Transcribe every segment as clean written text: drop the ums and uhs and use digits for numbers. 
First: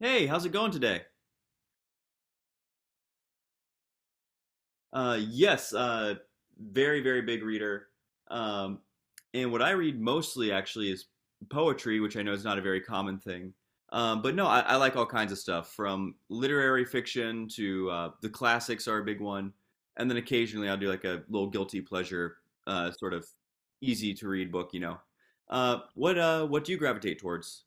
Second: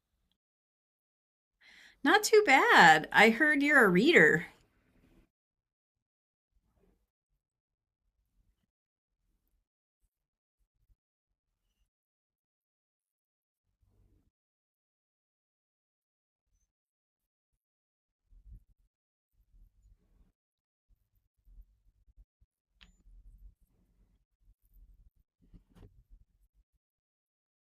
Hey, how's it going today? Not too bad. I heard you're a reader. Yes, very, very big reader. Um, and what I read mostly actually is poetry, which I know is not a very common thing. But no, I like all kinds of stuff from literary fiction to the classics are a big one. And then occasionally I'll do like a little guilty pleasure, sort of easy to read book. What do you gravitate towards?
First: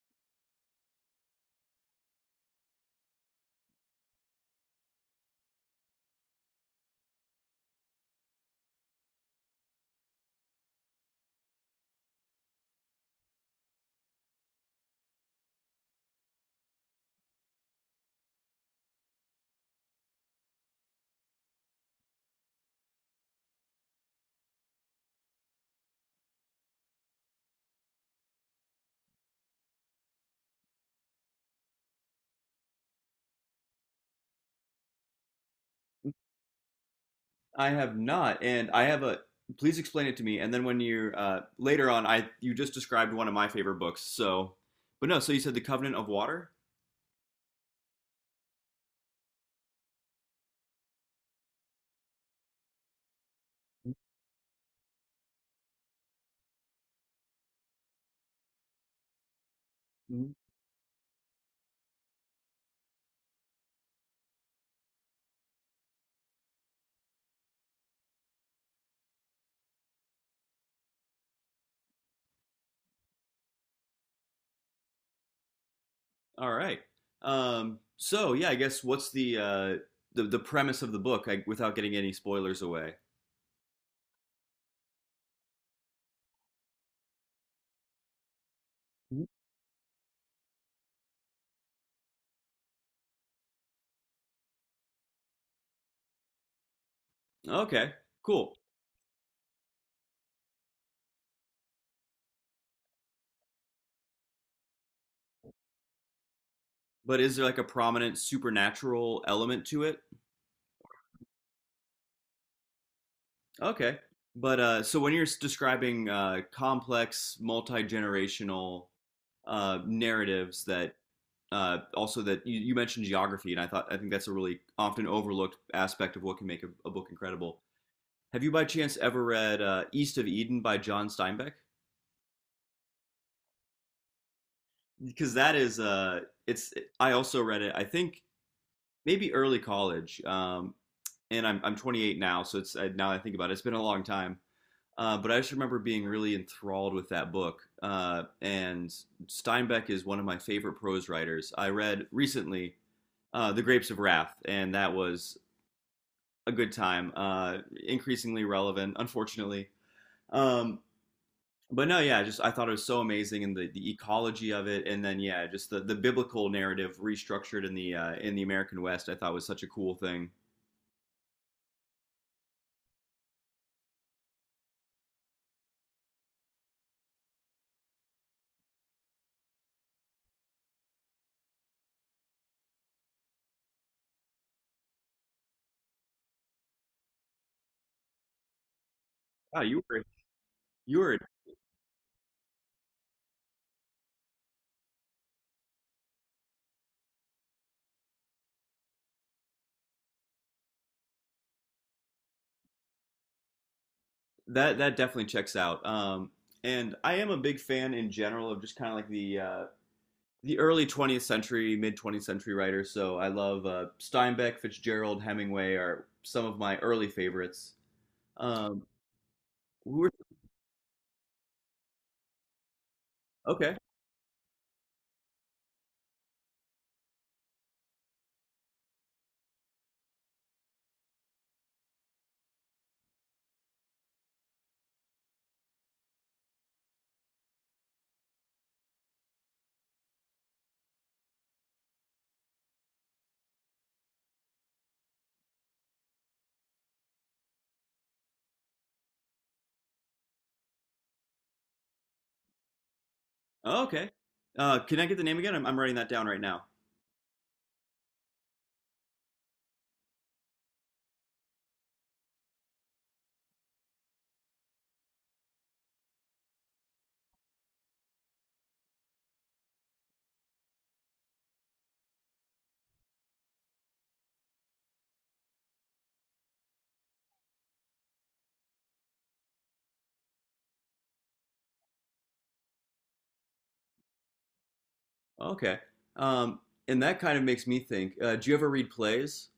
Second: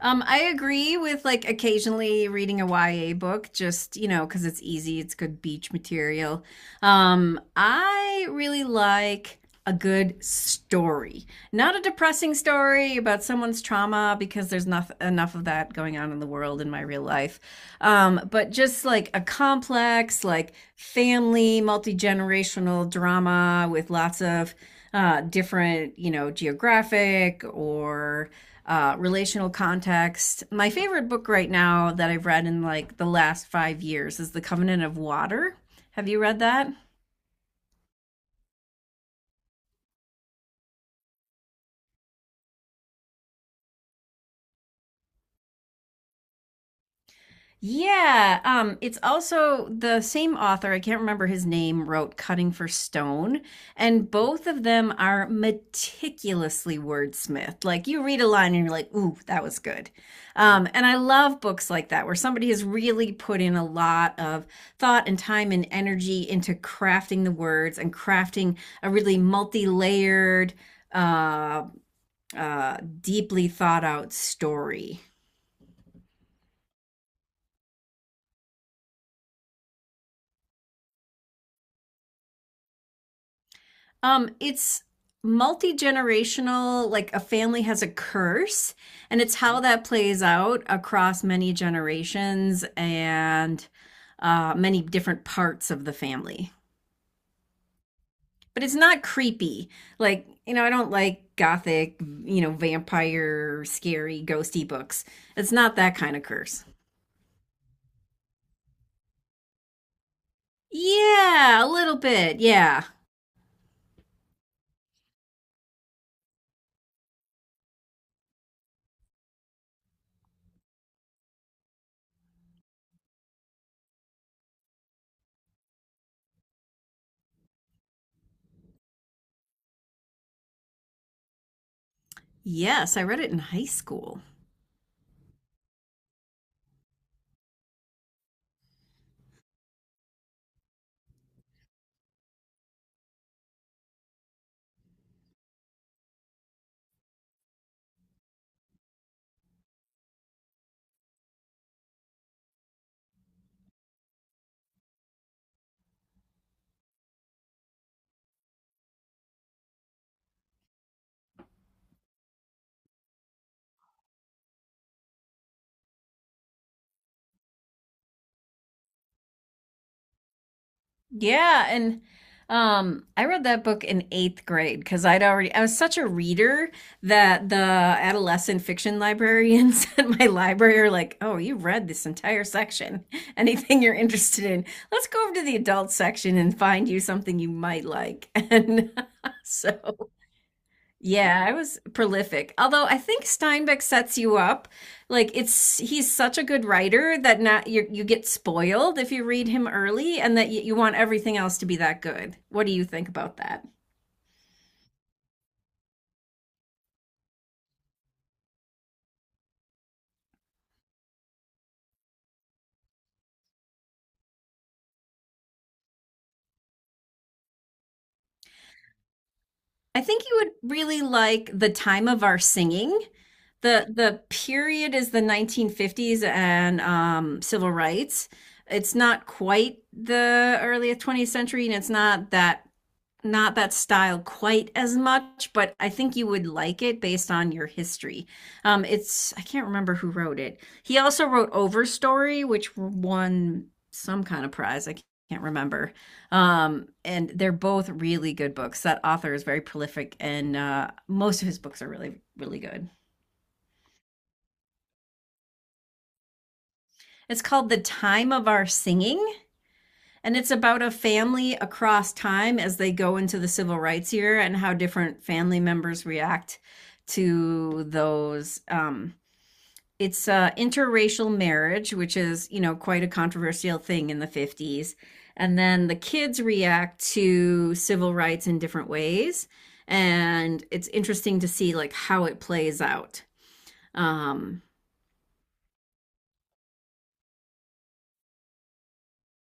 I agree with like occasionally reading a YA book, just you know, because it's easy, it's good beach material. I really like a good story, not a depressing story about someone's trauma, because there's not enough of that going on in the world in my real life. But just like a complex, like family, multi generational drama with lots of different, you know, geographic or relational context. My favorite book right now that I've read in like the last 5 years is The Covenant of Water. Have you read that? I have not, and I have a. Please explain it to me. And then when you later on, I you just described one of my favorite books. So, but no. So you said the Covenant of Water. Yeah, it's also the same author, I can't remember his name, wrote Cutting for Stone, and both of them are meticulously wordsmithed. Like you read a line and you're like, ooh, that was good. Mhm. And I love books like that where somebody has really put in a lot of thought and time and energy into crafting the words and crafting a really multi-layered, uh, deeply thought out story. All right. So yeah, I guess what's the premise of the book without getting any spoilers away? It's multi generational, like a family has a curse, and Mhm. it's how that plays out across many generations and many different parts of the family. Okay, cool. But it's not creepy. Like, you know, I don't like gothic, you know, vampire, scary, ghosty books. It's not that kind of curse. But is there like a prominent supernatural element to it? Yeah, a little bit. Yeah. Okay. But so when you're describing complex, multi-generational narratives that also that you mentioned geography, and I think that's a really often overlooked aspect of what can make a book incredible. Have you by chance ever read East of Eden by John Steinbeck? Yes, I read it in high school. Because that is it's I also read it. I think maybe early college, and I'm 28 now, so it's now I think about it, it's been a long time. But I just remember being really enthralled with that book. And Steinbeck is one of my favorite prose writers. I read recently The Grapes of Wrath, and that was a good time. Increasingly relevant, unfortunately. Um, but no, yeah, just I thought it was so amazing and the ecology of it, and then yeah, just the biblical narrative restructured in the American West, I thought was such a cool thing. Yeah, and I read that book in eighth grade because I was such a reader that the adolescent fiction librarians at my library are like, "Oh, you read this entire section. Anything you're interested in, let's go over to the adult section and find you something you might like." And Wow, so you were yeah, I was prolific. Although I think Steinbeck sets you up. Like it's He's such a good writer that not you get spoiled if you read him early and that you want everything else to be that good. What do you think about that? That definitely checks out. And I am a big fan in general of just kind of like the early 20th century, mid 20th century writers. So I love Steinbeck, Fitzgerald, Hemingway are some of my early favorites. Um, we I were think you would really like the time of our singing. Okay. The period is the 1950s and civil rights. It's not quite the early 20th century, and it's not that style quite as much, but I think you would like it based on your history. It's I can't remember who wrote it. He also wrote Overstory, which won some kind of prize. I can't remember. And they're both really good books. That author is very prolific, and most of his books are really really good. Oh, okay. Can I get the name again? I'm writing that down right now. It's called The Time of Our Singing. And it's about a family across time as they go into the civil rights year and how different family members react to those. It's Interracial marriage, which is, you know, quite a controversial thing in the 50s. And then the kids react to civil rights in different ways. And it's interesting to see like how it plays out. Um, Okay. Um, and that kind of makes me think. Do you ever read plays?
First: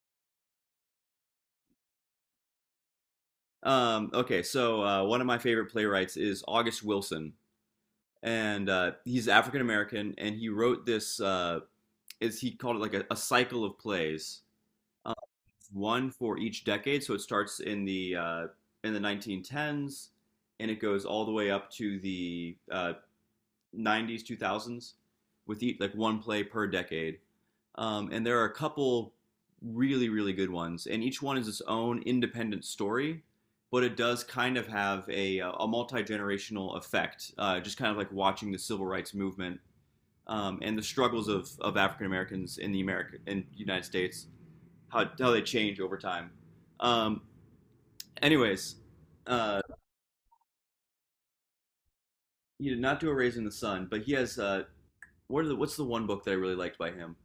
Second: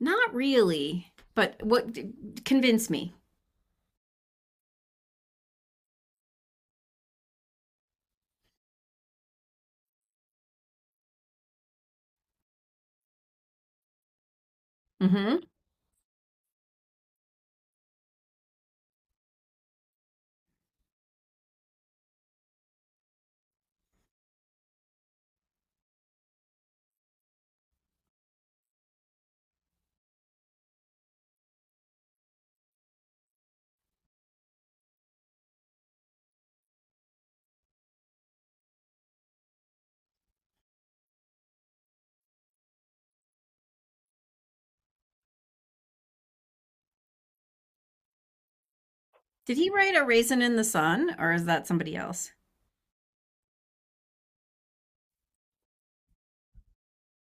Not really, but what convinced me. Okay, so one of my favorite playwrights is August Wilson, and he's African American, and he wrote this. Is he called it like a cycle of plays, uh, Hmm. one for each decade. So it starts in the 1910s, and it goes all the way up to the 90s, 2000s, with each, like one play per decade. And there are a couple really, really good ones, and each one is its own independent story, but it does kind of have a multi generational effect, just kind of like watching the civil rights movement and the struggles of African Americans in the America in the United States, how they change over time. Um, Anyways, Did uh, he write A Raisin in the Sun, or is that somebody else? he did not do a raise in the sun, but he has what's the one book that I really liked by him?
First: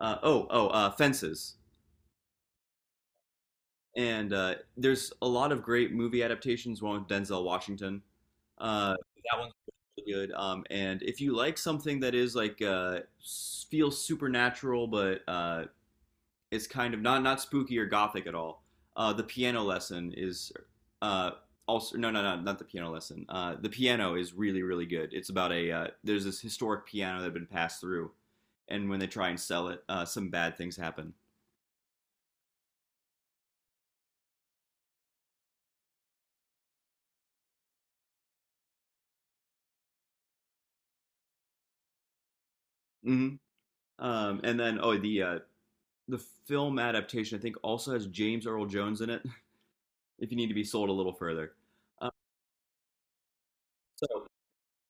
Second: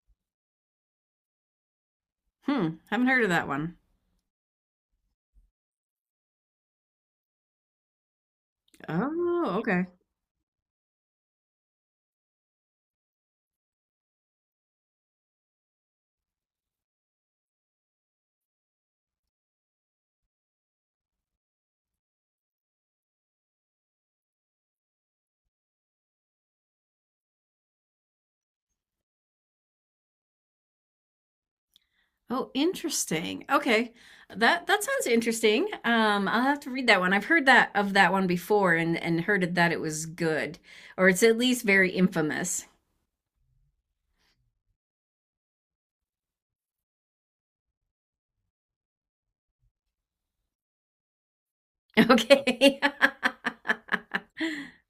Oh, Fences. Hmm, haven't heard of that one. And there's a lot of great movie adaptations. One with Denzel Washington. Uh, that one's Oh, okay. really good. And if you like something that is like feels supernatural but is kind of not spooky or gothic at all. The piano lesson is uh, also, no, no, no, not the piano lesson. The piano is really really good. It's about a There's this historic piano that had been passed through, and when they try and sell it, some bad things happen. Oh, interesting. Okay. That sounds interesting. I'll have to read that one. I've heard that of that one before and heard it that it was good, or it's at least very infamous. Hmm. And then the film adaptation I think also has James Earl Jones in it. If you need to be sold a little further, uh, Okay. so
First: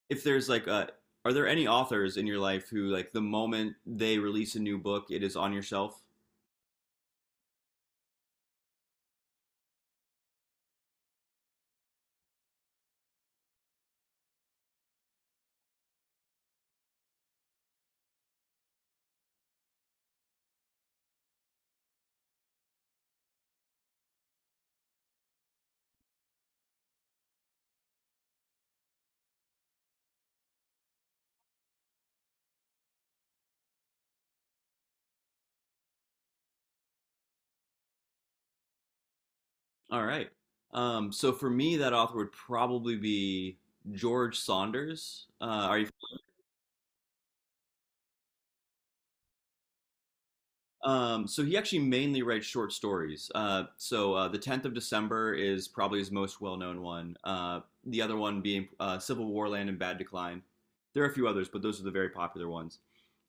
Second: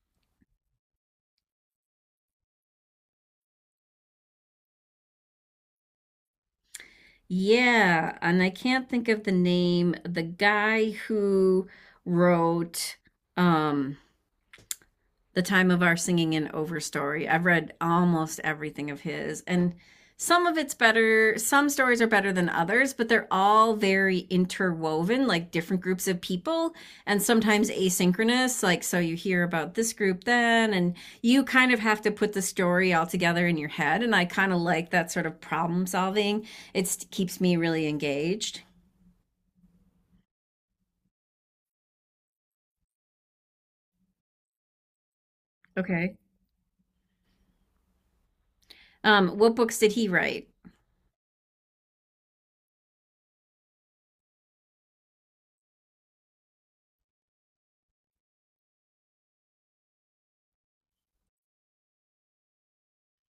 if there's like a are there any authors in your life who like the moment they release a new book it is on your shelf? Yeah, and I can't think of the name. The guy who wrote um The Time of Our Singing in Overstory. I've read almost everything of his, and some of it's better. Some stories are better than others, but they're all very interwoven, like different groups of people, and sometimes asynchronous. Like, so you hear about this group then, and you kind of have to put the story all together in your head. And I kind of like that sort of problem solving. It keeps me really engaged. All right. So for me, that author would probably be George Saunders. Are you? Okay. What books did he write? So he actually mainly writes short stories. The 10th of December is probably his most well-known one. The other one being Civil War Land and Bad Decline. There are a few others, but those are the very popular ones.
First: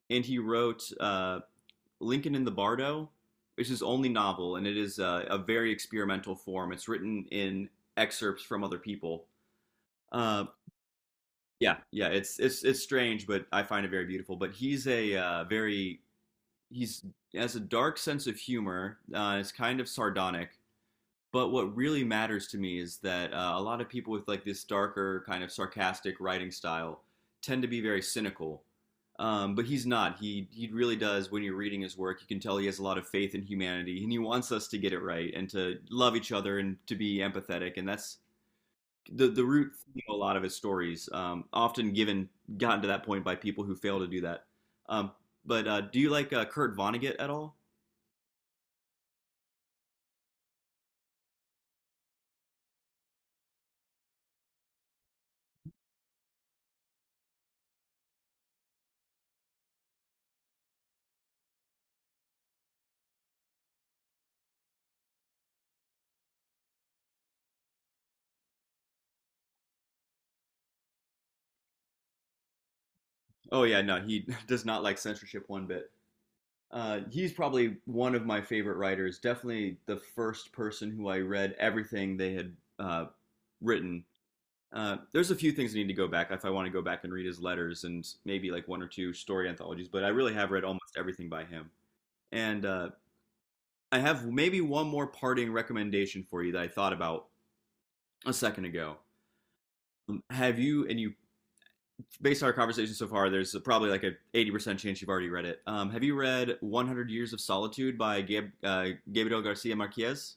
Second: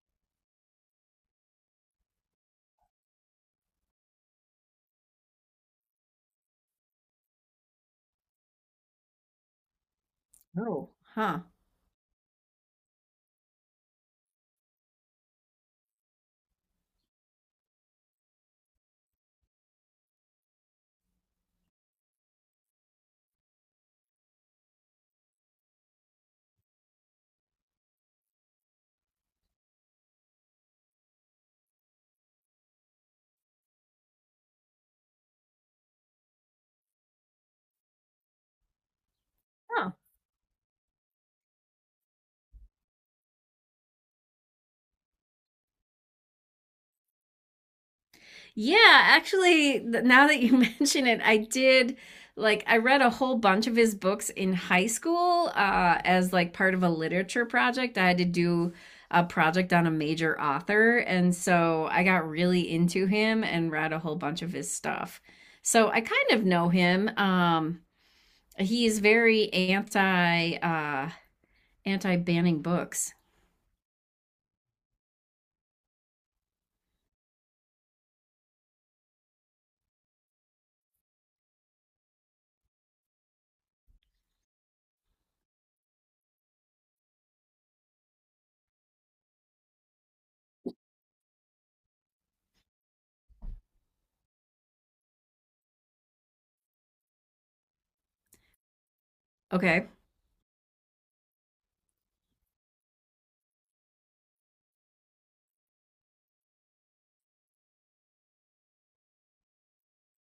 And he wrote Lincoln in the Bardo, which is his only novel, and it is a very experimental form. It's written in excerpts from other people. Uh, Oh. Huh. Yeah, yeah, it's strange, but I find it very beautiful. But he's has a dark sense of humor. It's kind of sardonic. But what really matters to me is that a lot of people with like this darker kind of sarcastic writing style tend to be very cynical. But he's not. He really does. When you're reading his work, you can tell he has a lot of faith in humanity, and he wants us to get it right and to love each other and to be empathetic. And that's the root Huh. theme of a lot of his stories, often given gotten to that point by people who fail to do that. Um, but Do you like Kurt Vonnegut at all? Yeah, actually, now that you mention it, I did like I read a whole bunch of his books in high school as like part of a literature project. I had to do a project on a major author, and so I got really into him and read a whole bunch of his stuff. So I kind of know him. He is very anti banning books. Oh yeah, no, he does not like censorship one bit. He's probably one of my favorite writers. Definitely the first person who I read everything they had uh, written. There's a few things I need to go back if I want to go back and read his letters and maybe like one or two-story anthologies, but I really have read almost everything by him. And I have maybe one more parting recommendation for you that I thought about a second ago. Okay. Have you, and you, Based on our conversation so far, there's probably like a 80% chance you've already read it. Have you read 100 Years of Solitude by Gabriel Garcia Marquez?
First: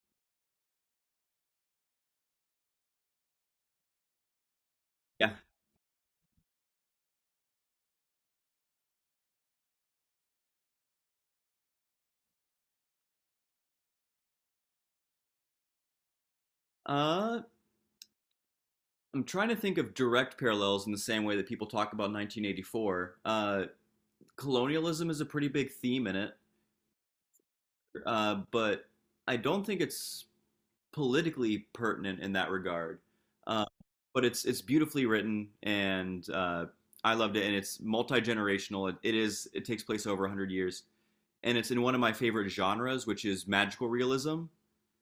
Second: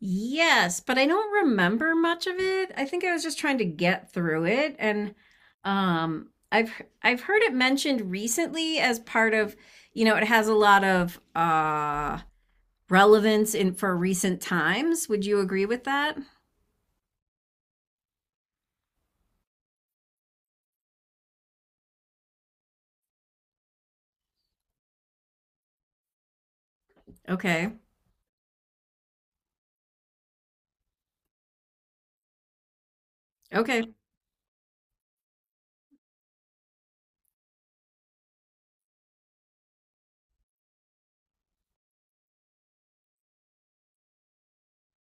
Yes, but I don't remember much of it. I think I was just trying to get through it and Yeah. um I've I've heard it mentioned recently as part of, you know, it has a lot of relevance in for recent times. Would you agree with that? Uh, I'm trying to think of direct parallels in the same way that people talk about 1984. Colonialism is a pretty big theme in it, Okay. But I don't think it's politically pertinent in that regard. Uh, Okay. but it's beautifully written, and I loved it. And it's multi generational. It takes place over 100 years, and it's in one of my favorite genres, which is magical realism.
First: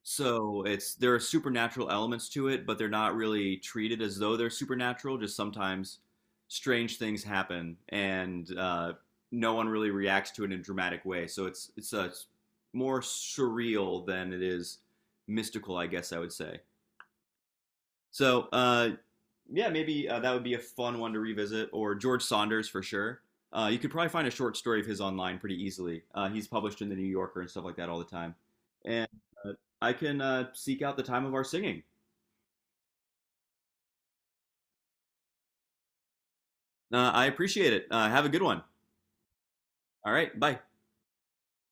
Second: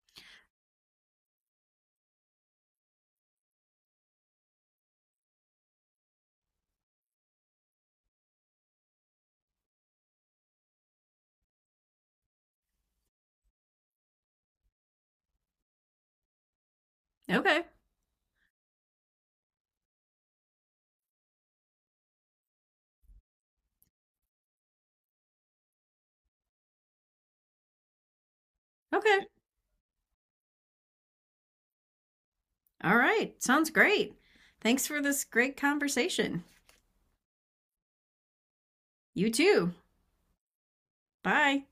So it's There are supernatural elements to it, but they're not really treated as though they're supernatural. Just sometimes strange things happen, and no one really reacts to it in a dramatic way. So more surreal than it is mystical, I guess I would say. Okay. So yeah, maybe that would be a fun one to revisit, or George Saunders for sure. You could probably find a short story of his online pretty easily. He's published in the New Yorker and stuff like that all the time. And Okay. uh, I can seek out the time of our singing. All right. Sounds great. Thanks for this great conversation. I appreciate it. Have a good one. You too. All right, bye. Bye.